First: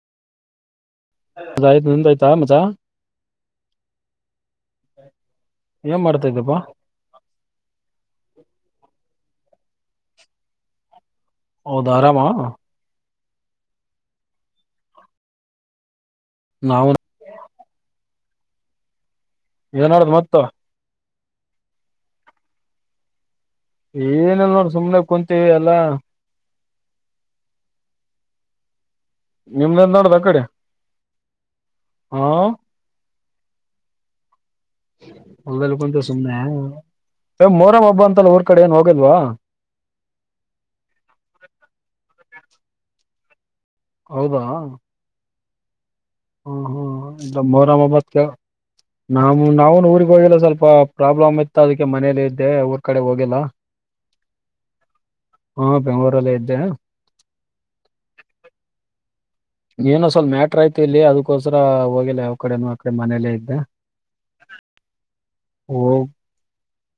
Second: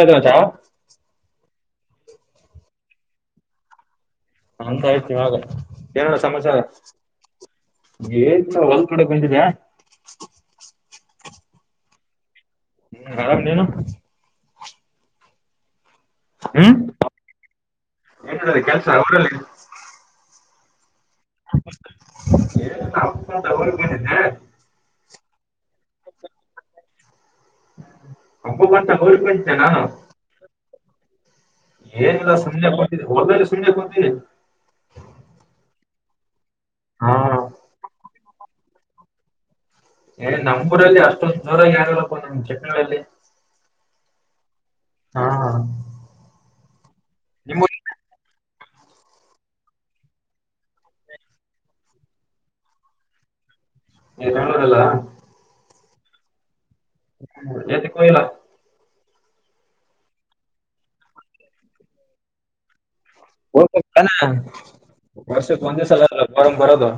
ಊಟ ಆಯ್ತಾ ಮಚ್ಚಾ ಮ ಆಯ್ತು ನಂದ ಆಯ್ತಾ ಮಚ್ಚಾ ನಂದ್ ಆಯ್ತ್ ಇವಾಗಾ ಏನ್ ಎನ್ ಅಣ್ಣ ಮಾಡ್ತಾ ಸಮಾಚಾರ ಇದ್ದಪ್ಪಾ ಎಂತ ಒಂದ ಕಡೆ ಬಂದಿದ್ಯ ಹೌದಾರಾಮಾ? ಹ್ಮ ಆರಾಮ್ ನೀನು? ಹ್ಮ್ ನಾವುನು [unintelligible] ಕೆಲ್ಸ ಊರಲ್ಲಿ ಏನಾದ್ರು ನೋಡ್ ತ್ತ [unintelligible] ಬಂದಿದ್ದೆ ಏನಿಲ್ನೋಡ್ ಸುಮ್ನೆ ಕುಂತ್ ತೀವಿ ಎಲ್ಲ. ಹಬ್ಬ ಬಂತ ಊರಿಗ್ ಬಂದಿದ್ದೆ ನಾನು ನಿಮ್ದೊನ್ ನೋಡ್ದಾಕಡೆ. ಏನಿಲ್ಲ ಸುಮ್ನೆ ಕುಂತಿದ್ವಿ. ಒಟ್ನಲ್ಲಿ ಸುಮ್ನೆ ಕುಂತೀವಿ. ಹೊಲ್ದಕ್ಬಂದ ಸುಮ್ನೆ. ಹಾ ಎ ಮೊಹರಂ ಹಬ್ಬ ಅಂತ್ ತ್ತ ಊರ್ ಕಡೆ ಏನೋಗಲ್ವಾ? ಏ ನಮ್ಮೂರಲ್ಲಿ ಅಷ್ಟೊಂದ್ ಜೊರಾಗ್ ಯಾರಲ್ಲಿಪ್ಪ ನಮ್ಕೆ. [unintelligible] ಹೌದಾ? ಹಾ ಹ್ಮ ಹ್ಮ್ ನಿಮ್ಮೂರಲ್ಲಿ ಮೊಹರಂ ಬತ್ತೆ. ನಾಮು ನಾವುನು ಊರ್ಗ್ ಹೋಗಿಲ್ಲ ಸ್ವಲ್ಪ ಪ್ರಾಬ್ಲಮ್ ಇತ್ತದಕ್ಕೆ ಮನೇಲಿದ್ದೆ ಊರ್ ಕಡೆ ಹೋಗೀಲ್ಲ. ಏನ್ಕಾಣದಿಲ್ಲ. ಹುಂ ಬೆಂಗಳೂರಲ್ಲೇ ಇದ್ದೆ. ಯಾತಿಕ್ಕೊಯಿಲಾ? ಏನೋ ಸ್ವಲ್ಪ ಮ್ಯಾಟ್ರಾಯ್ತಿಲ್ಲಿ ಅದಕೋಸ್ರ ಹೋಗಿಲ್ಲ ಯಾವ್ಕಡೆನೂ ಹೋಗ್ಬೇಕ್ತಾನೇ ವರ್ಷಕ್ ಒಂದೇ ಸಲ ಹೋಗ್ ಮೊಹರಂ ಬರದು.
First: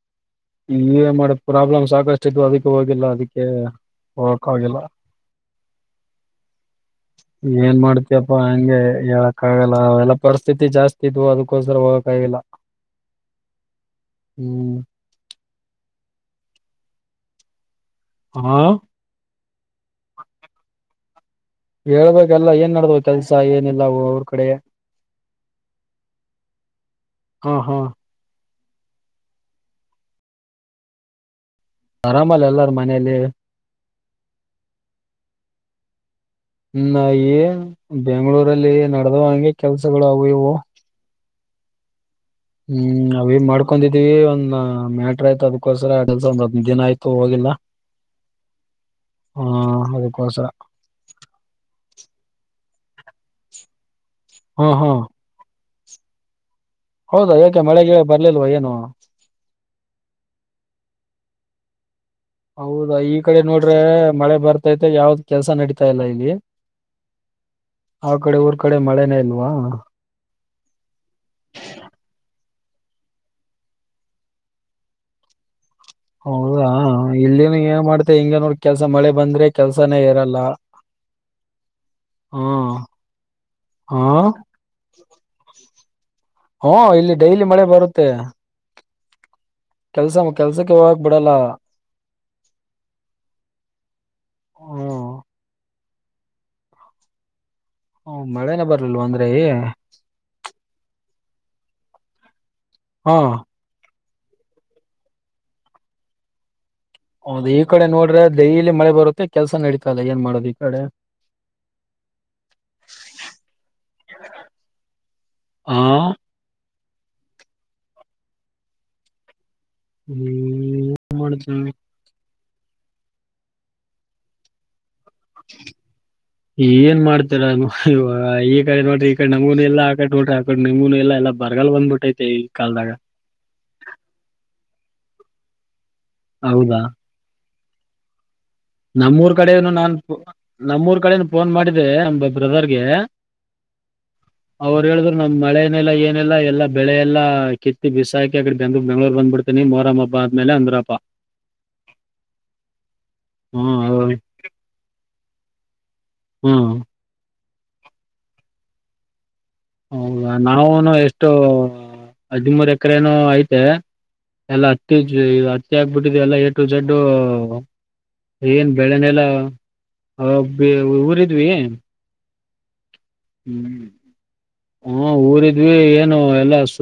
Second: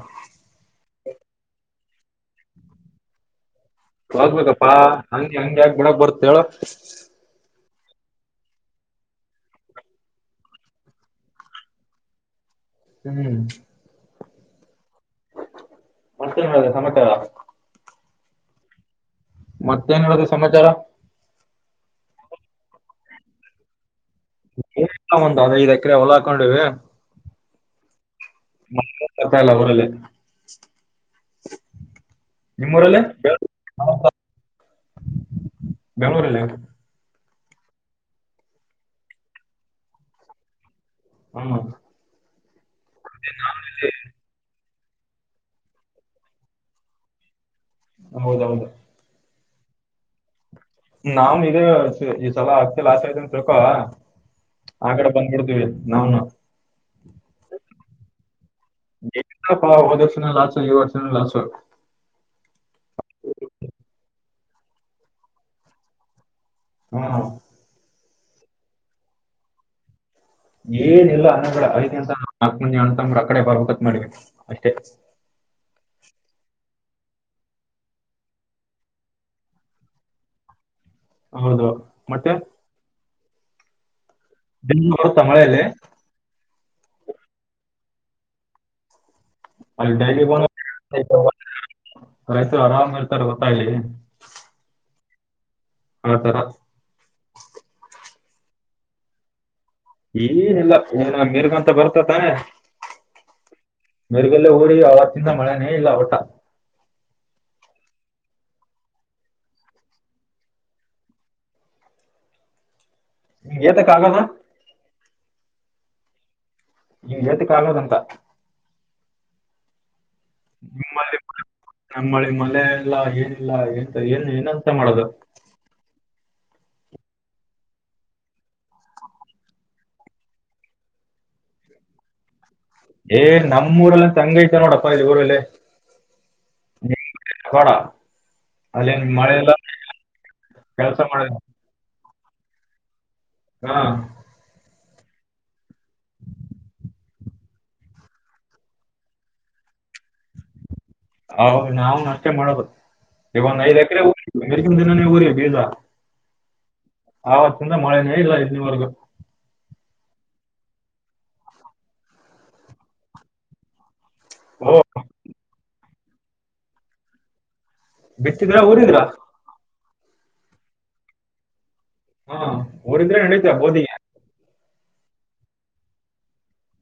ಏನ್ ಮಾಡಕ್ ಪ್ರಾಬ್ಲಮ್ ಸಾಕಷ್ಟಿದ್ವು ಅದಕ್ಕೆ ಹೋಗಿಲ್ಲ ಅದಕ್ಕೆ ಹೋಗಕ್ ಹೋಗ್ಬೇಕಪ್ಪಾ ಆಗಿಲ್ಲ ಹಂಗ ಹೆಂಗ್ ಯಾಕ್ ಬಿಡಕ್ ಬರ್ತ್ತಹೇಳು. ಏನ್ ಮಾಡ್ತಿಯಪ್ಪಾ ಹಂಗೆ ಹೇಳಕ್ಕಾಗಲ್ಲ ಅವೆಲ್ಲ ಪರಿಸ್ಥಿತಿ ಜಾಸ್ತಿ ಇದ್ವು ಅದಕ್ಕೋಸ್ಕರ ಹೋಗಕಾಗಿಲ್ಲ. ಹ್ಮ್ ಹ್ಮ್ ಮತ್ತೇನದೆ ಸಮಾಚಾರ? ಆ ಮತ್ತೇನ್ ಹೇಳುದು ಸಮಾಚಾರ ಹೇಳ್ಬೇಕಲ್ಲ ಏನ್ ನಡ್ತಾವ ಕೆಲ್ಸ ಏನಿಲ್ಲವೋ [unintelligible] ಒಂದ ಹ [inaudible] ಐದ್ ಎಕರೆ ಹೊಲ ಹಾಕೊಂಡಿವಿ ಹ ಹಾ ಹಾ ಕೆಲಸ ಇಲ್ಲ ಊರಲ್ಲಿ ಆರಾಮಲ್ಲ ಎಲ್ಲಾರ ಮನೇಲಿ ಬೆಂಗಳೂರುಲ್ಲಿ ಇನ ಏನ್ ಬೆಂಗಳೂರಲ್ಲಿ ನಡೆದವ ಹಂಗೆ ಕೆಲ್ಸಗಳು ಅವು ಇವು ಹ [inaudible] ಹ್ಮ್ ನಾವು ಏನ್ ಮಾಡ್ಕೊಂಡಿದೀವಿ ಒಂದ ಮ್ಯಾಟ್ರ ಆಯ್ತ ಅದಕ್ಕೋಸ್ಕರ ಕೆಲ್ಸ ಒಂದ್ ಹದಿನೈದು ದಿನ ಆಯ್ತು ಹೋಗಿಲ್ಲ ಹೌದೌದು ಹ್ಮ ಅದಕ್ಕೋಸರ ನಾವ್ನು ಇದ ಈ ಸಲ ಹತ್ತಿ ಲಾಸ್ ಆಯಿತು ಅಂತ ತಿಳ್ಕೊ ಹಾ ಹಾ ಆ ಕಡೆ ಬಂದ್ಬಿಡ್ತೀವಿ ನೌ ನ ಹೌದಾ ಯಾಕೆ ಮಳೆಗೆ ಬರ್ಲಿಲ್ವಾ ಏನು [unintelligible] ಹೆಂಗಪ್ಪ ಹೋದು ವರ್ಷನು ಲಾಸ್ ಈ ವರ್ಷನು ಲಾಸು ಕ್ಟಾಗಿ ಯಾವ್ದ್ ಕೆಲಸ ನಡೀತಾ ಇಲ್ಲ ಇಲ್ಲಿ ಹಾ ಹಾ ಆ ಕಡೆ ಊರ್ ಕಡೆ ಮಳೆನೇ ಇಲ್ವಾ ಏನಿಲ್ಲ ಅನ್ನಗಡೆ ಅದಕ್ಕೆ ಅಂತ ನಾಲ್ಕ ಮಂದಿ ಅಣ್ಣ ತಮ್ಮವ್ರು ಆ ಕಡೆ ಬರಬೇಕು ಅಂತ ಮಾಡವಿ ಅಷ್ಟೇ ಹೌದಾ ಇಲ್ಲಿನು ಏನ್ ಮಾಡ್ತ ಹಿಂಗ ನೋಡ ಕೆಲ್ಸ ಮಳೆ ಬಂದ್ರೆ ಕೆಲ್ಸಾನೇ ಇರಲ್ಲ ಹೌದು ಮತ್ತೆ ಹಾ ದಿನ್ ಬರುತ್ತಾ ಮಳೆಯಲ್ಲಿ ಹಓ ಇಲ್ಲಿ ಡೈಲಿ ಮಳೆ ಬರುತ್ತೆ ಅಲ್ಲಿ ಡೈಲಿ ಕೆಲ್ಸ ಕೆಲ್ಸಕ್ಕೆ ಹೋಗಕ್ ಬಿಡಲ್ಲ [inaudible] ರೈತರು ಆರಾಮ್ ಇರ್ತಾರೆ ಗೊತ್ತಾ ಇಲ್ಲಿ ಹ್ಮ್ ಹತರ ಹ್ಮ ಮಳೆನೆ ಬರ್ಲಿಲ್ವಾ ಅಂದ್ರೆ ಏನಿಲ್ಲ ಇನ ಮಿರ್ಗಂತ ಬರ್ತಾತಾ ಹ್ಮ್ ಮಿರುಗಿಂದ ಊಡಿ ಅವತ್ತಿಂದ ಮಳೆನೇ ಇಲ್ಲ ವಟ್ಟ ಹೌದು ಈ ಕಡೆ ನೋಡ್ರೆ ಡೈಲಿ ಮಳೆ ಬರುತ್ತೆ ಕೆಲ್ಸ ನಡೀತಲ್ಲ ಏನ್ ಮಾಡದು ಈ ಕಡೆ ಹಿಂಗ್ ಏತಕ್ ಆಗದ ಹಾ ನಿ ಜಾತೆ ಕಾಲೋದಂತ ಹ್ಮ್ [unintelligible] ಲ್ಲ ಇಲ್ಲ ಏನಿಲ್ಲ ಎಂತ ಏನ್ ಏನಂತ ಮಾಡೋದು. ಏನ್ ಮಾಡ್ತರ ಇವ ಈ ಕಡೆ ನೋಡ್ರಿ ಈ ಕಡೆ ನಮಗೂನು ಇಲ್ಲ ಆಕಡೆ ನೋಡ್ರಿ ಆಕಡ್ ನಿಮ್ಗೂನು ಇಲ್ಲ ಎಲ್ಲಾ ಬರಗಲ್ ಬಂದ್ಬಿಟ್ಟೈತೆ ಈ. ಕಾಲದಾಗ ಏ ನಮ್ಮಊರಲ್ಲ ತಂಗೈತ ನೋಡು. [unintelligible] ಊರಲ್ಲಿ ಹೌದಾ ಬ್ಯಾಡ ನಮ್ಮೂರ್ ಕಡೆನು ನಾನ್ ಫೋ ಕೆಲಸ ನಮ್ಮೂರ್ ಕಡೆನು ಮಾಡಿಲ್ಲ ಫೋನ್ ಮಾಡಿದೆೆ ನಮ್. ಬ್ರದರ್ ಗೇ. ಹಾ ಅವ್ರು ಹೇಳಿದ್ರು ನಮ್ ಮಳೆನೆೆಲ್ಲ ಏನೆಲ್ಲ ಎಲ್ಲ ಬೆಳೆಲ್ಲ ಕಿತ್ತಿ ಬಿಸಾಕಿ ಅಕಡಿ ಬಂದ ಬೆಂಗ್ಳೂ ಬೆಂಗಳೂರು ಬಂದ ಬಿಡ್ತೀನಿ ಮೋರಮ್ ಆದ್ಮೇಲೆ ಅಂದ್ರಪ್ಪ. ಹ ನಾವು ಅಷ್ಟೆನೆ ಮಾಡೊದು. ಇ ಒಂದು ಐದ್ ಎಕ್ರೆ ಹ್ಮ್ [unintelligible] ಸುಮ್ಮನೆ ಊರಿವಿ ಬೀಜ. ಹ್ಮ್ ಆವತ್ತಿಂದ ಮಳೆನೇ ಇಲ್ಲ [inaudible] ಹೌದಾ ನಾವುನು ಎಷ್ಟು ಹದಿಮೂರ್ ಎಕ್ರೆ ಏನೋ ಐತೆ. ಎಲ್ಲ ಓ ಅಟ್ಟವಿಜಿ [unintelligible] ಬುಟ್ಬುಟಿವ್ ಎಲ್ಲ ಎಟು ಜಡ್ಡು. ಬಿತ್ತಿದ್ರ ಊರಿದ್ರ. ಹ ಬೀ ಊರಿದ್ವಿ. ಹಾ ಉರಿದು [unintelligible] ಹ್ಮ ಊರಿದ್ವಿ ಏನು ಎಲ್ಲಾಸ್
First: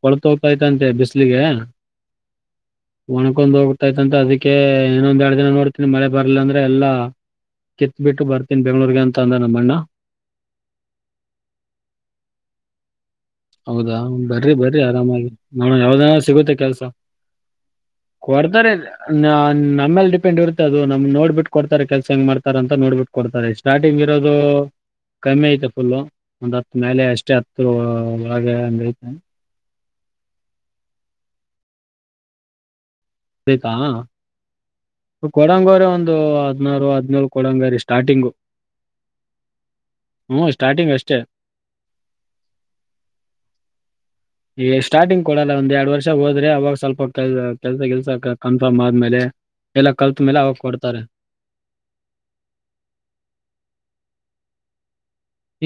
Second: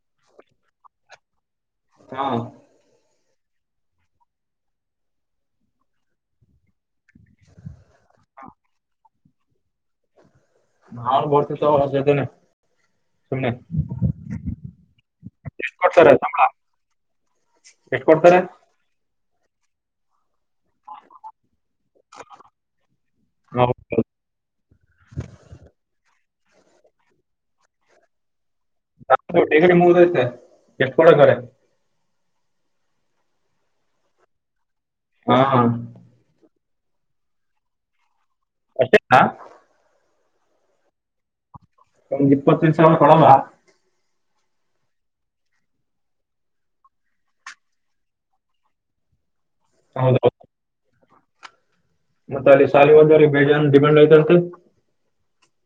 ಕೊಳ್ಳುತೋತೈತೆ ಅಂತೆ ಬಿಸ್ಲಿಗೆ. ಹಾ ಒಣಕೊಂಡ್ ಹೋಗ್ತೈತ್ಂತ ಅದಕ್ಕೆ ಇನ್ನೊಂದ್ ಎಡ್ ದಿನ ನೋಡ್ತೀನಿ ಮಳೆ ಬರ್ಲಿಲ್ಲ ಅಂದ್ರೆ ಎಲ್ಲಾ ಕಿತ್ ಬಿಟ್ಟು ಬರ್ತನಿ ಬೆಂಗ್ಳೂರ್ಗೆ ಅಂತ ಅಂದ ನಮ್ಮಣ್ಣ. ನಾವು ಬರ್ತಿ ತಗೋ ಅವನ ಜೊತೆನೆ. ಸುಮ್ನೆ ಹೌದಾ ಬರ್ರಿ ಬರ್ರಿ ಆರಾಮಾಗಿ ನ ಯಾವ್ದನ ಕೊಡ್ತಾರೆ ಸಿಗುತ್ತೆ ಕೆಲ್ಸ ಕೊಡ್ತಾರೆ. ನ ನಮ್ಮೇಲ್ಲಿ ಡಿಪೆಂಡ್ ಇರುತ್ ತ್ತ್ ಅದು ನಮ್ಮುನ್ ನೋಡ್ಬಿಟ್ಟು ಕೊಡ್ತಾರೆ ಕೆಲಸ ಹೆಂಗ್ ಮಾಡ್ತಾರ ಅಂತ ನೋಡ್ಬಿಟ್ಟ ಕೊಡ್ತಾರೆ ಸ್ಟಾರ್ಟಿಂಗ್ ಇರೋದು ಕಮ್ಮಿ ಐತೆ ಫುಲ್ಲು. ಒಂದ್ ಹತ್ ಮೇಲೆ ಅಷ್ಟೇ ಹತ್ತು. ಲೇ ಹಂಗ್ ಐತೆ. [unintelligible] ಎಷ್ಟು ಕೊಡಂಗವ್ರೆ. ಬೇಕಾ. ಹಾ ಕೊಡೊಂಗೋರೆ ಒಂದು ಅದ್. ಹದ್ನಾರು ಹದ್ನೇಳು ಕೊಡಂಗರಿ ಸ್ಟಾಟಿಂಗೂ. ಅಷ್ಟೆತ್ತಾ. ಹ್ಮ್ ಸ್ಟಾರ್ಟಿಂಗ್ ಅಷ್ಟೇ. ಒಂದ್ ಇಪ್ಪತ್ತ ನಿಮಿಷ ಅಂದ್ರ ಕೊಡಲ್ವಾ. ಈ ಸ್ಟಾರ್ಟಿಂಗ್ ಕೊಡಲ್ಲಾ ಒಂದ್ ಎರಡ್ ವರ್ಷ ಹೋದ್ರೆ ಆವಾಗ ಸ್ವಲ್ಪ ಕೆಲ್ ಕೆಲ್ಸ ಗಿಲ್ಸ ಕ ಕನ್ಫರ್ಮ್ ಆದ್ಮೇಲೆ. ಎಲ್ಲ ಕಲ್ತ್ ಮೇಲೆ ಆವಾಗ ಕೊಡ್ತಾರೆ. ಮತ್ತ ಅಲ್ಲಿ ಸಾಲಿ ಒಂದರಿ ಬೇಜಾನ ಡಿಮ್ಯಾಂಡ್ ಆಯತಂತು.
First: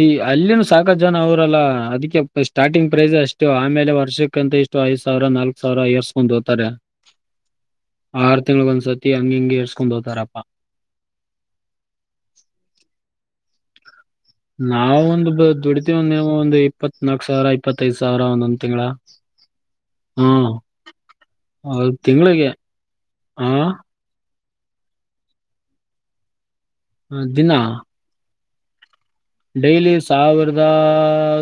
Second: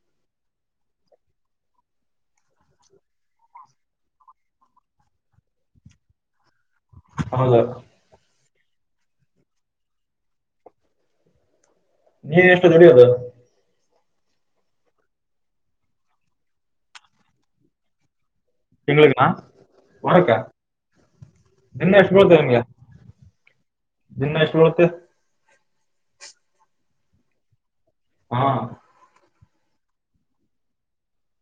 ಈ ಅಲ್ಲಿವ್ನ ಸಾಕಷ್ಟು ಜನ ಅವರಲ್ಲ ಅದಿಕ್ಕೆ ಪ್ಪಾ ಸ್ಟಾರ್ಟಿಂಗ್ ಪ್ರೈಸ್ ಅಷ್ಟು ಆಮೇಲೆ ವರ್ಷಕ್ಕಂತ ಇಷ್ಟು ಐದ್ ಸಾವ್ರಾ ನಾಲ್ಕ್ ಸಾವ್ರಾ ಏಸ್ಕೋಂದ ಧೊತ್ತಾರೆ. ಹೌದೋ. ತಿಂಗಳಂಗ ಒಂದ್ಸತಿ ಹಂಗ ಹಿಂಗಗೆ ಎರ್ಸ್ಕೊಂದ್‌ ಹೋಗ್ತಾರಪ್ಪಾ. ನೀ ಎಷ್ಟು ದುಡಿಯೋದು. ನಾವ ಒಂದುಬ ದುಡತಿವಂದವು ಒಂದ್ ಇಪ್ಪತ್ ನಾಕ್ ಸಾವ್ರಾ ಇಪ್ಪತ್ತೈದ್ ಸಾವ್ರಾ ಒಂನೊಂದ. ತಿಂಗ್ಳಾ ತಿಂಗ್ಳಿಗೆ ವಾರಕ್ಕ ಹಾವ್ ಅವ್ರ ದಿನ ಎಷ್ಟು ಬೀಳುತ್ತೆ ತಿಂಗಳಿಗೆ ನಿಮ್ಗೆ ಆಹ್ಹಾ. ಕಿವತ್ತೇ. ಹ್ಹ ದಿನ್ನಾ. ವ್ಹಾ. ಡೈಲಿ ಸಾವಿರದಾ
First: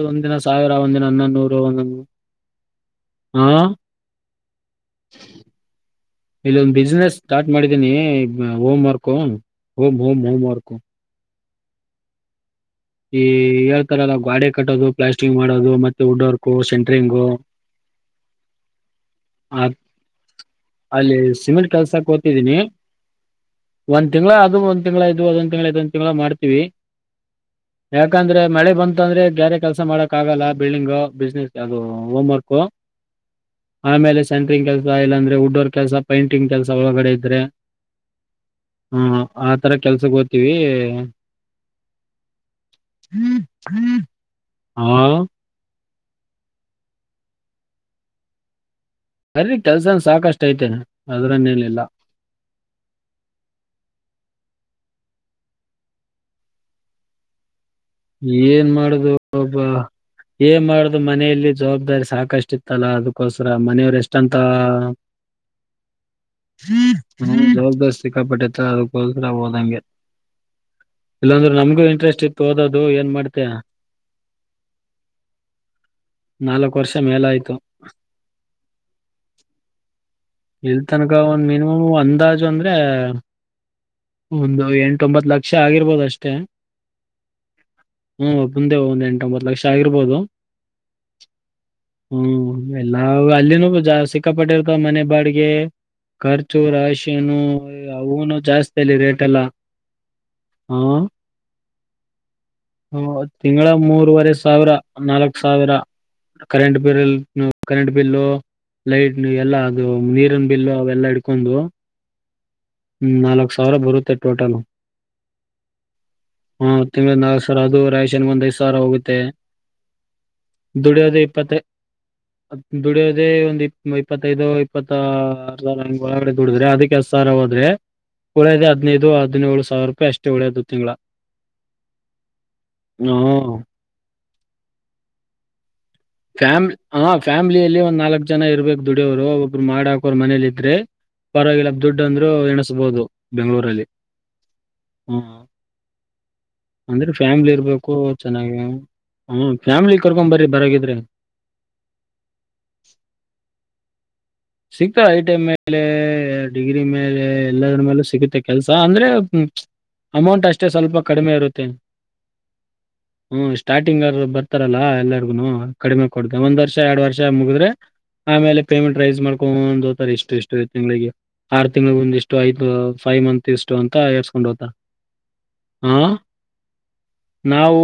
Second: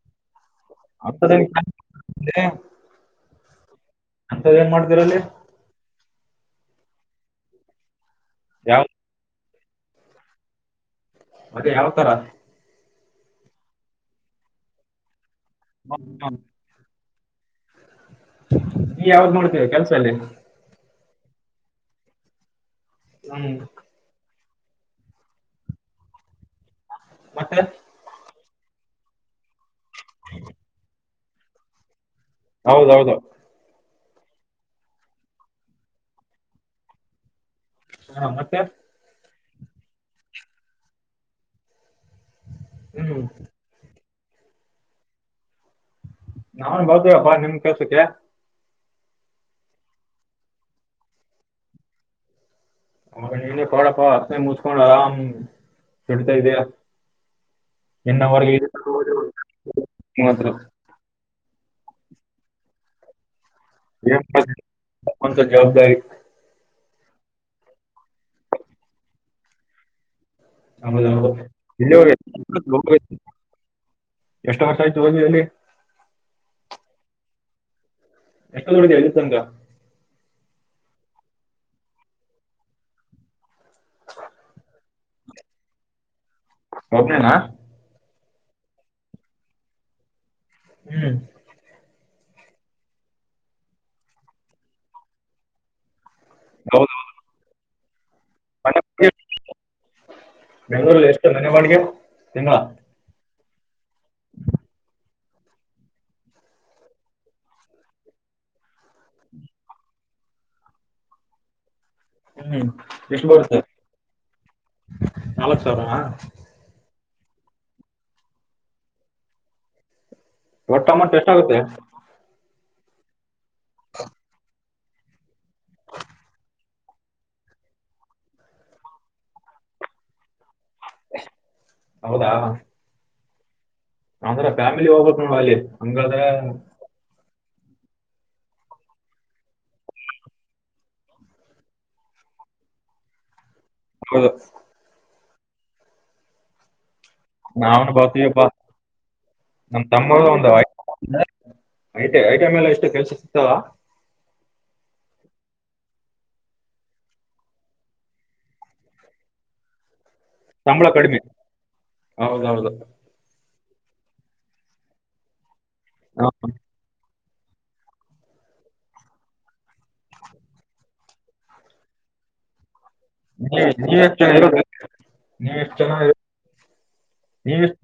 ಒಂದ್ ದಿನಸ. ಸಾವಿರಾ ಒಂದದಿನ ಹನ್ನಂದ್ ಅಂತದೇನ್ ನೂರು ಒಂದ. ಆ. ಹಂತವ ಏನ್ ಮಾಡ್ತಿರ ಅಲ್ಲಿ. ಇಲ್ಲೊಂದ್ ಬಿಸ್ನೆಸ್ ಸ್ಟಾರ್ಟ್ ಮಾಡಿದೀನಿ. ಅ ಓಂ ಯಾವ ಮಾರ್ಕೊನ್. Home home home work. ಅದೇ ಯಾವ ತ್ತರಾ. ಈ ಎಳ್ತರಲ್ಲಾ ಗ್ವಾಡೆ ಕಟ್ಟೋದು ಪ್ಲಾಶ್. ಥಿಂಗ್‌ ಹೊಡೋದು ಹ್ಮ್, ಮತ್ತೆ ವುಡ್ ಹ್ಮ್. ವರ್ಕು ಸೆನ್. ಟ್ರಿಂಘೊ. ನೀ ಯಾವ್ದ್ ನೋಡ್ತೀಯ ಕೆಲ್ಸಲ್ಲಿ. ಅಲ್ಲಿ ಸಿಮಿಂಟ್ ಕೆಲ್ಸಕ್ ಕೊತಿದ್ದೀನಿ. ಹ್ಮ್ ಒಂನ್ ತಿಂಗಳಾ ಅದ್. ದು ಒಂದ್ ತಿಂಗಳಾ ಇದು ಅದು ಒಂದ ತಿಂಗಳಾ ಮಾಡ್ತೇವಿ. ಮತ್ತೆ ಯಾಕ ಅಂದ್ರೆ. ಮಳೆ ಬಂತ ಅಂದ್ರೆ ಗ್ಯಾರೆ ಕೆಲ್ಸ ಮಾಡಕ್ ಆಗಲ್ಲ ಬಿಲ್ಡಿಂಗೂ. ಬಿಸ್ನೆಸ್ ಅದು ಹೋಮ್ ವರ್ಕ್ ಹೌದೌದು ಆಮೇಲೆ ಸೆಟ್ರಿಂಗ್ ಕೆಲಸ ಇಲ್ಲಂದ್ರೆ ಉಟ್ ಕೆಲಸ ಪೈಂಟಿಂಗ್ ಕೆಲಸ ಒಳಗಡೆ ಇದ್ರೆ. ಹಾ ಮತ್ತೆ ಹ ಆ ತರ ಕೆಲ್ಸಗೋಗ್ತೀವಿ. ಹ್ಮ್ [inaudible] ಹಾ ನಾವೇನ್ ಬತ್ತಿವಪ್ಪ ನಿಮ್ ಕೆಲ್ಸಕ್ಕೆ. ಅಲ್ಲಿ ಕೆಲಸ ಐತೆ ಅದ್ರಲ್ಲೇನಿಲ್ಲ. ಹ [unintelligible] ಮುಚ್ಕೊಂಡ ಆರಾಮ ದುಡಿತಾ ಇದಿಯಾ. ಏನ್ ಮಾಡುದು ಒಬ್ಬ ಮಾತ್ರ. ಏನ್ ಮಾಡುದು ಮನೆಯಲ್ಲಿ. ಜವಾಬ್ದಾರಿ ಸಾಕಷ್ಟು ಇತ್ತಲ್ಲಾ ಅದಕೋಸ್ ಮನೆಯವ್ರ ಏನ್ ಎಷ್ಟಂತ. ಮಾಡ್ತಿ ಅಂತ ಜವಾಬ್ದಾರಿ ಹ್ಮ ಜವಾಬ್ದಾರಿ ಸಿಕ್ಕಾಪಟ್ಟತ್ತ ಅದಕ್ಕೋಸ್ಕರ ಹೋದಂಗೆ. ನಮ್ಮದು ನಮ್ಮದು. ಇಲ್ಲಾಂದ್ರೆ ನಮ್ಗೂ ಇಲ್ಲಿ ಇಂಟ್ರೆಸ್ಟ್ ಇತ್ತು ಓದದ್. ಅದು ಹೋಗಿ ಏನ್ ಮಾಡ್ತ್ಯ ಎಷ್ಟು ವರ್ಷ ಆಯ್ತು ಹೋಗಿ ಅಲ್ಲಿ ನಾಲ್ಕ್ ವರ್ಷ ಮೇಲ ಆಯ್ತು. ಎಷ್ಟ ದುಡಿತ್ಯ ಅಲ್ಲಿ ತಂಕ. ಇಲ್ ತನಕ ಒಂದ್ ಮಿನಿಮಮ್ ಅಂದಾಜು ಅಂದ್ರೆ ಒಂದು ಎಂಟ ಒಂಬತ್ ಲಕ್ಷ ಆಗಿರ್ಬೋದ ಅಷ್ಟೇ. ಒಬ್ನೇನಾ ಹ್ಮ ಒಬ್ಬುನ್ದೆ ಒಂದು ಎಂಟೊಂಬತ್ತು ಲಕ್ಷ ಆಗಿರ್ಬೋದು. ಹ್ಮ್ ಹ್ಮ್ ಎಲ್ಲಾ ಅಲ್ಲಿನೂ ಸಿಕ್ಕಾಪಟ್ಟಿರ್ತಾವ ಮನೆ ಬಾಡಿಗ್ ಗೆ ಖರ್ಚು ಹೌದು ರಾಶಿಯನೊ. [unintelligible] ಅವುನು ಜಾಸ್ತಿ ಮನೆ ಅಲ್ಲಿ ಬಾಡಿಗೆ ರೇಟ್ ಎಲ್ಲ ಬೆಂಗಳೂರಲ್ಲಿ [unintelligible] ಹ ಎಷ್ಟು ಮನೆ ಬಾಡಿಗೆ ತಿಂಗಳ ತಿಂಗಳ ಮೂರವರೆ ಸಾವಿರ ನಾಲ್ಕ್ ಸಾವಿರ current bill current bill light ಎಲ್ಲಾ ಅದು ನೀರ್ ಬಿಲ್ಲು ಅವೆಲ್ಲ ಇಡ್ಕೊಂಡು. ಹ್ಮ್ ಹ್ಮ್ ಎಷ್ಟು ನಾಲ್ಕ್ ಬರುತ್ತೆ ಸಾವಿರ ಬರುತ್ತೆ ಟೋಟಲ್ ನಾಲ್ಕು ಸಾವಿರ ಹ ತಿಂಗಳ ನಾಲ್ಕು ಸಾವರ ಅದು ರಾಷನ್ ಒಂದ್ ಐದ್ ಸಾವಿರ ಹೋಗುತ್ತೆ. ಒಟ್ಟ ಅಮೌಂಟ್ ಎಷ್ಟಾಗುತ್ತೆ. ಅತ್ನ್ ದುಡಿಯೋದೇ ಒಂದ್. ಇಪ್ಪ್ ಇಪ್ಪತ್ತೈದು. ಇಪ್ಪತ್ತ ಆರ್ಸ್ವಾರ ಒಳಗಡೆ ದುಡಿದ್ರೆ ಅದಕ್ಕೆ ಎಸ್ಟ್ ಸಾವ್ರ. ಆದ ಉಳ್ಳೆಯದ ಹದಿನೈದು ಹದಿನೇಳು ಸಾವಿರ ರೂಪಾಯಿ ಅಷ್ಟೇ ಉಳೆದ. ತಿಂಗಳ ಹೌದಾ ಹ್ಮ್ ಹ ಅಂದ್ರೆ ಫ್ಯಾಮಿಲಿ ಹೋಗ್ಬೇಕ ನೊಡ್ ಅಲ್ಲಿ. ಹಂಗಾದ್ರೆ. ಫ್ಯಾಮ್ ಹ ಫ್ಯಾಮಿಲಿಯಲ್ಲಿ ಒಂದ್ ನಾಲ್ಕಕ್ ಜನ ಇರ್ಬೇಕು ದುಡಿಯವ್ರು ಒಬ್ರು ಮಾಡ್ ಹಾಕೋರು ಮನೇಲಿ ಇದ್ರೆ ಪರವಾಗಿಲ್ಲ ದುಡ್ ಅಂದ್ರು ಎಣಸ್ಬಹುದು ಬೆಂಗಳೂರ್. ಹೌದು ಹ್ಮ್ ಅಂದ್ರೆ ಫ್ಯಾಮ್ಲಿ ನಾನು ಇರ್ಬೇಕು ಬರ್ತೀಯಪ್ಪ ಚೆನ್ನಾಗಿ ಹ ಫ್ಯಾಮ್ಲಿ ಕರ್ಕೊನ್ಬರಿ ಬರಗಿದ್ರೆ. I T I I T I ಮೇಲೆ ಎಷ್ಟು ಕೆಲ್ಸ ಸಿಗ್ತಾವ. ಸಿಕ್ ಐಟಿಐ ಮೇಲೆ ಡಿಗ್ರಿ ಮೇಲೆ ಎಲ್ಲದರ ಮೇಲೊ ಸಿಗುತ್ತೆ ಕೆಲ್ಸ ಅಂದ್ರೆ. ಅಮೌಂಟ್ ಅಷ್ಟೇ ಸ್ವಲ್ಪ ಕಡಿಮೆ ಇರುತ್ತೆ. ಹೌದೌದು ಹ್ಮ ಸ್ಟಾರ್ಟಿಂಗ್ ಆದರು ಬರ್ತಾರಲ್ಲಾ ಎಲ್ಲಾರ್ಗುನು. ಕಡಿಮೆ ಕೊಡತ್ ಒಂದ್ ವರ್ಷ ಎರಡು ವರ್ಷ. ಜ್ಜ ಮುಗಿದ್ರೆ ಆಮೇಲೆ ಪೇಮೆಂಟ್ ರೈಸ್ ಮಾಡ್ ಕೊಂಡ ಹೋಗ್ತಾರ ಇಷ್ಟು ಇಷ್ಟು ತಿಂಗ್ಳಿಗೆ ಆರು ತಿಂಗ್ಳ ಒಮ್ಮೆ ಇಷ್ಟು ಆಯ್ತು. ಫೈವ್ ಮಂತ್ ನೀವ್ ಇಷ್ಟು ಅಂತ ನೀವ್ ಎಷ್ಟು ಜನ ಏರ್ಸ್ಕೊಂಡ್ ಇರೋದು ಹೋತ ನೀವ್ ಎಷ್ಟು ಜನ ಹ ಇರೋದು ನೀವೆಷ್ಟು ನಾವು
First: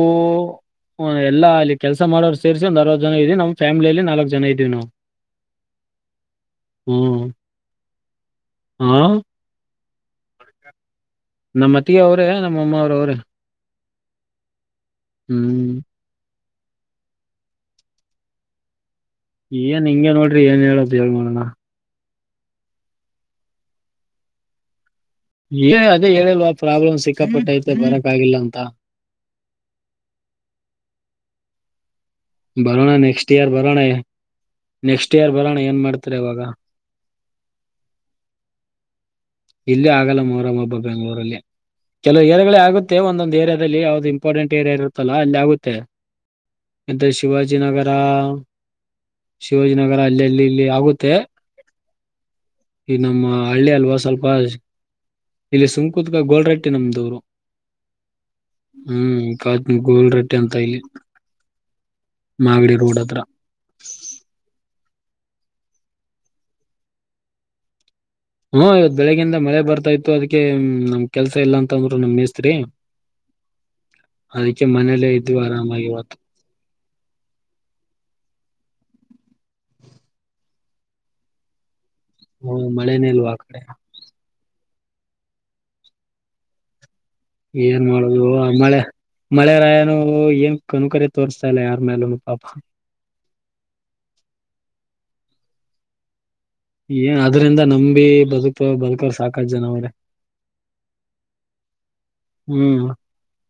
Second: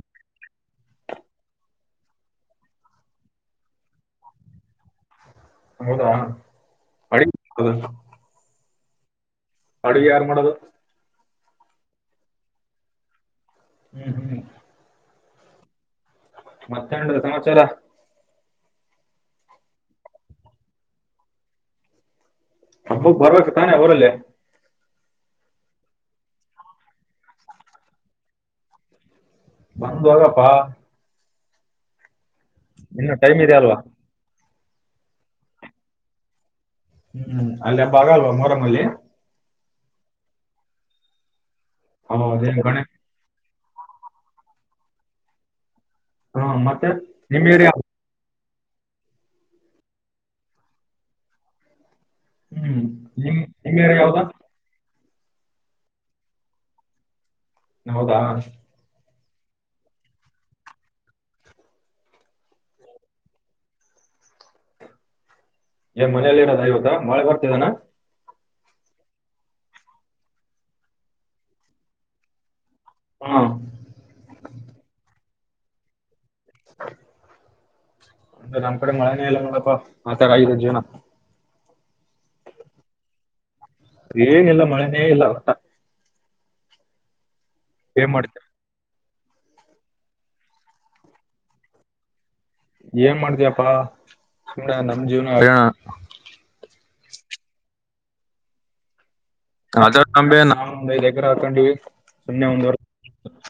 ಎಲ್ಲ ಅಟ್. ಕೆಲಸ ಮಾಡೋರು ಸೇರಿಸಿ ಒಂದು ಅರವತ್ತು ಜನ ಇದ್ದವಿ ನಮ್ಮ ಫ್ಯಾಮಿಲಿಯಲ್ಲಿ ನಾಲ್ಕು ಜನ ಇದೀವಿ ನಾವು. ಹೌದಾ [unintelligible] ಹಾ. ಅಡುಗೆ ಯಾರ್ ಮಾಡದು. ನಮ್ಮ್ ಅತ್ತಿಗೆ ಅವ್ರೇ ನಮ್ಮಮ್ಮ ಅವ್ರ್ ಅವ್ರೇ. ಹ್ಮ್ ಹ್ಮ್ ಹ್ಮ್ ಮತ್ತ್ ಏನ್ರೀ ಸಮಾಚಾರ. ಏನ್ ಹಿಂಗೆ ನೋಡ್ರಿ ಏನ್ ಹೇಳ್ದ ಹೇಳ್ ನೊಡೋಣ. ಹಬ್ಬಕ್ ಬರ್ಬೇಕ್ ತಾನೇ ಊರಲ್ಲಿ. ಏ ಅದೇ ಹೇಳಿಲ್ವಾ ಪ್ರಾಬ್ಲಮ್ ಸಿಕ್ಕಾಪಟ್ಟೈತೆ ಬರಕ್ ಆಗಿಲ್ಲ ಅಂತ. ಬಂದ ಹೋಗಪ್ಪಾ. ಬರೋಣ ನೆಕ್ಸ್ಟ್ ಟೈಮ್ ಇಯರ್ ಇದೆ ಅಲ್ವಾ ಬರೋಣ. ನೆಕ್ಸ್ಟ್ ಇಯರ್ ಬರೋಣ ಏನ್ ಮಾಡ್ತಿರಾ ಇವಾಗ. ಹ್ಮ್ ಅಲ್ಲಿ ಹಬ್ಬ ಆಗಲ್ವಾ ಮೊರಮ್ಮಲ್ಲಿ. ಇಲ್ಲಿ ಆಗಲ್ಲ ಮೋರಮಬ್ಬ ಬೆಂಗಳೂರಲ್ಲಿ. ಕೆಲವು ಏರಿಯಾಗಳೆ ಹೌದೇನ್ ಗಣೇಶ ಆಗುತ್ತೆ ಒಂದೊಂದ್ ಏರಿ ದಲ್ಲಿ ಯಾವ್ದು ಇಂಪಾರ್ಟೆಂಟ್ ಏರಿಯಾ ಇರುತ್ತಲ್ಲ ಅಲ್ಲಿ ಆಗುತ್ತೆ. ಹ್ಮ್ ಮತ್ತೆ ಎಂತ ನಿಮ್ ಏರಿಯಾ ಶಿವಾಜಿನಗರಾ ಶಿವಾಜಿನಗರ ಅಲ್ಲಲ್ಲಿ ಇಲ್ಲಿ ಆಗುತ್ತೆ. ಹ್ಮ್ ಈ ನಮ್ಮ ನಿಮ್ ಹಳ್ಳಿ ನಿಮ್ ಅಲ್ವಾ ಏರಿಯಾವ್ಗ? ಸ್ವಲ್ಪ ಇಲ್ಲಿ ಸುಂಕತ್ಕಲ್ ಗೋಲ್ರಟ್ಟಿ ನಮ್ದೂರು. ಹೌದಾ? ಕ ಗೋಲ್ರಟ್ಟಿ ಅಂತ ಇಲ್ಲಿ ಮಾಗಡಿ ರೋಡತ್ರ. ಏನ್ ಮನೆಲ್ಲಿರದ ಇವಾಗ ಮಳೆ ಬರ್ತಿದಾನ? ಹ್ಮು ಇವತ್ ಬೆಳಿಗಿಂದ ಮಳೆ ಬರ್ತಾ ಇತ್ತು ಅದ್ಕೆ ನಮ್ ಕೆಲ್ಸ ಇಲ್ಲ ಅಂತಂದ್ರು ನಮ್ ಮೇಸ್ತ್ರಿ. ಹ್ಮ್ ಅದಕ್ಕೆ ಮನೇಲೇ ಇದ್ ಇದ್ವಿ ಆರಾಮಾಗಿವತ್ತು. ಅ ನಮ್ಕಡೆ ಮಳೆನೇ ಇಲ್ಲ ನೋಡಪ್ಪ ಆತರ ಆಗಿದೆ ಜೀವ್ನ. ಹ್ಮ ಮಳೆನೇ ಇಲ್ವಾ ಆ ಕಡೆ. ಏನಿಲ್ಲ ಮಳೆನೇ ಇಲ್ಲ ಒಟ್ಟ ಏನ್ ಮಾಡೊದು ಆ ಮಳೆ ಮಳೆ ರಾಯನು ಏನ್ ಕನಿಕರ ತೋರ್ಸ್ತಾ ಇಲ್ಲ ಯಾರ್ಮೇಲುನು ಪಾಪ. ಏನ್ ಮಾಡ್ತಿಯಪ್ಪಾ ಸುಮ್ನೆ ನಮ್ಜೀವನ ಏನ್ ಅದ್ರಿಂದ ನಂಬಿ ಬದುಕೋ ಬಂಕ ಸಾಕ್. ಕಜಾಕ್ ನಂಬೇ ನಾವ್ ಒಂದೖದ್ ಎಕರೆ ಹಾಕೊಂಡಿವಿ ಸುಮ್ಮನೆ ಒಂದ್ವರೆ ಹ್ಮ್ [unintelligible]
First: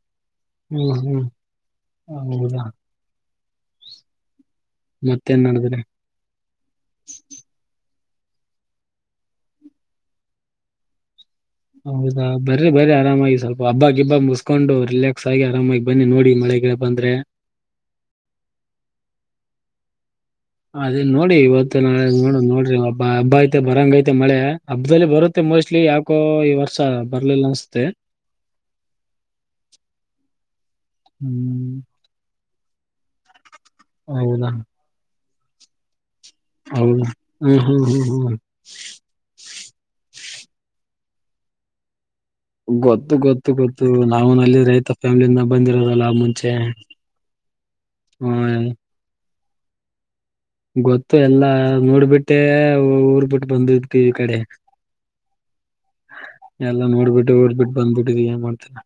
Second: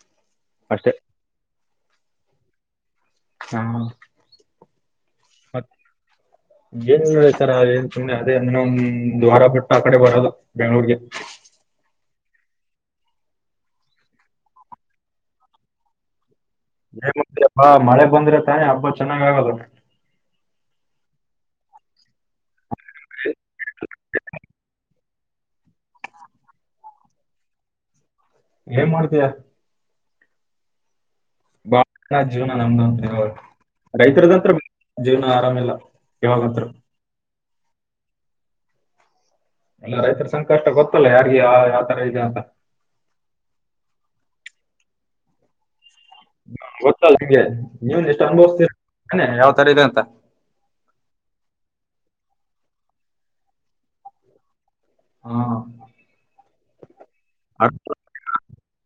ಅಷ್ಟೆ. ಹ್ಮ್ ಹ್ಮ್ ಹೌದಾ? ಹಾ ಮತ್ತೇನ್ ಮತ್ತ ನಡದ್ರಿ ಏನಿಲ್ಲ ಈತರ ಹಾಗೆ ಸುಮ್ನೆ ಅದೇ ಇನ್ನೊಂದ್ವಾರ ಬಿಟ್ಟಾಕಡೆ ಬರೋದು ಬೆಂಗ್ಳೂರ್ಗೆ. ಹೌದಾ ಬರ್ರೀ ಬರ್ರೀ ಆರಾಮಾಗಿ ಸ್ವಲ್ಪ ಹಬ್ಬಾಗಿಬ್ಬ ಮುಸ್ಕೊಂಡು ರಿಲ್ಯಾಕ್ಸ್ ಆಗಿ ಆರಾಮಾಗಿ ಬನ್ನಿ ನೋಡಿ ಮಳೆ ಏನ್ ಮಾಡ್ತಿಯಪ್ಪಾ ಮಳೆ ಬಂದ್ರೆ ತಾನೆ ಹಬ್ಬ ಚೆನ್ನಾಗಾಗೋದು. ಅದೇ ನೋಡಿ ಇವತ್ತು ನಾಳೆ ನೋ ನೋಡ್ರಿ. ಬ ಹಬ್ಬ ಐತೆ ಬರಂಗೖತೆ ಮಳೆ ಹ ಬ್ಬದಲ್ಲಿ ಬರುತ್ತೆ ಮೋಸ್ಟ್ಲಿ ಯಾಕೋ ಈ ವರ್ಷ ಬರ್ಲಿಲ್ಲ ಅನ್ಸುತ್ತೆ. ಏನ್ ಮಾಡ್ತಿಯ. ಹ್ಮ್ [inaudible] ಜೀವನ [unintelligible] ಹ ಹೌದಾ ರೈತರದಂತೃ [unintelligible] ಹಾ ಆರಾಮಿಲ್ಲ. ಯಾವಾಗ್ ಅಂತ್ರು. ಹ್ಮ ಹ್ಮ್ ಹ್ಮ್ ಹ್ಮ್ ಎಲ್ಲ ರೈತರ ಸಂಕಷ್ಟ ಗೊತ್ತಲ್ಲ ಯಾರಿಗೆ ಯಾವ್ ತರ ಇದೆ ಅಂತ್. ಗೊತ್ತು ಗೊತ್ತು ಗೊತ್ತು ನಾವುನಲ್ಲೆ. ರೈತ ಫ್ಯಾಮಿಯಿಂದ ಬಂದಿರೋರು. ಗೊತ್ತಲ್ಲ ಅಂಗೆ ನೀವೆನ್ ಎಷ್ಟ ಹ್ಮ ಅನುಭಸ್ತೀರಿ ತಾನೇ. ತರ ಇದೆ ಅಂತ. ಗೊತ್ತು ಎಲ್ಲಾ ನೋಡ್ಬಿಟ್ಟೆ ಊರ್ ಬಿಟ್ಟು ಬಂದಿದ್ ಈ ಕಡೆ. ಹಾ ಎಲ್ಲಾ ನೋಡ್ ಬಿಟ್. ಡ್ಬ ಬಿಟ್ ಅದ್- ಬಂದ್ಬಿತಿದೀವಿ ಏನ್ ಮಾಡ್ತಿ ಅಣ್ಣ.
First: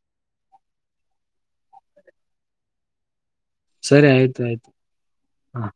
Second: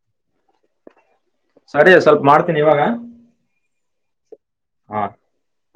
ಸರಿ ಸ್ವಲ್ಪ್ ಮಾಡ್ತೀನಿ ಇವಾಗ. ಸರಿ ಆಯ್ತ್. ಆಯ್ತು ಹಾ ಹಾ.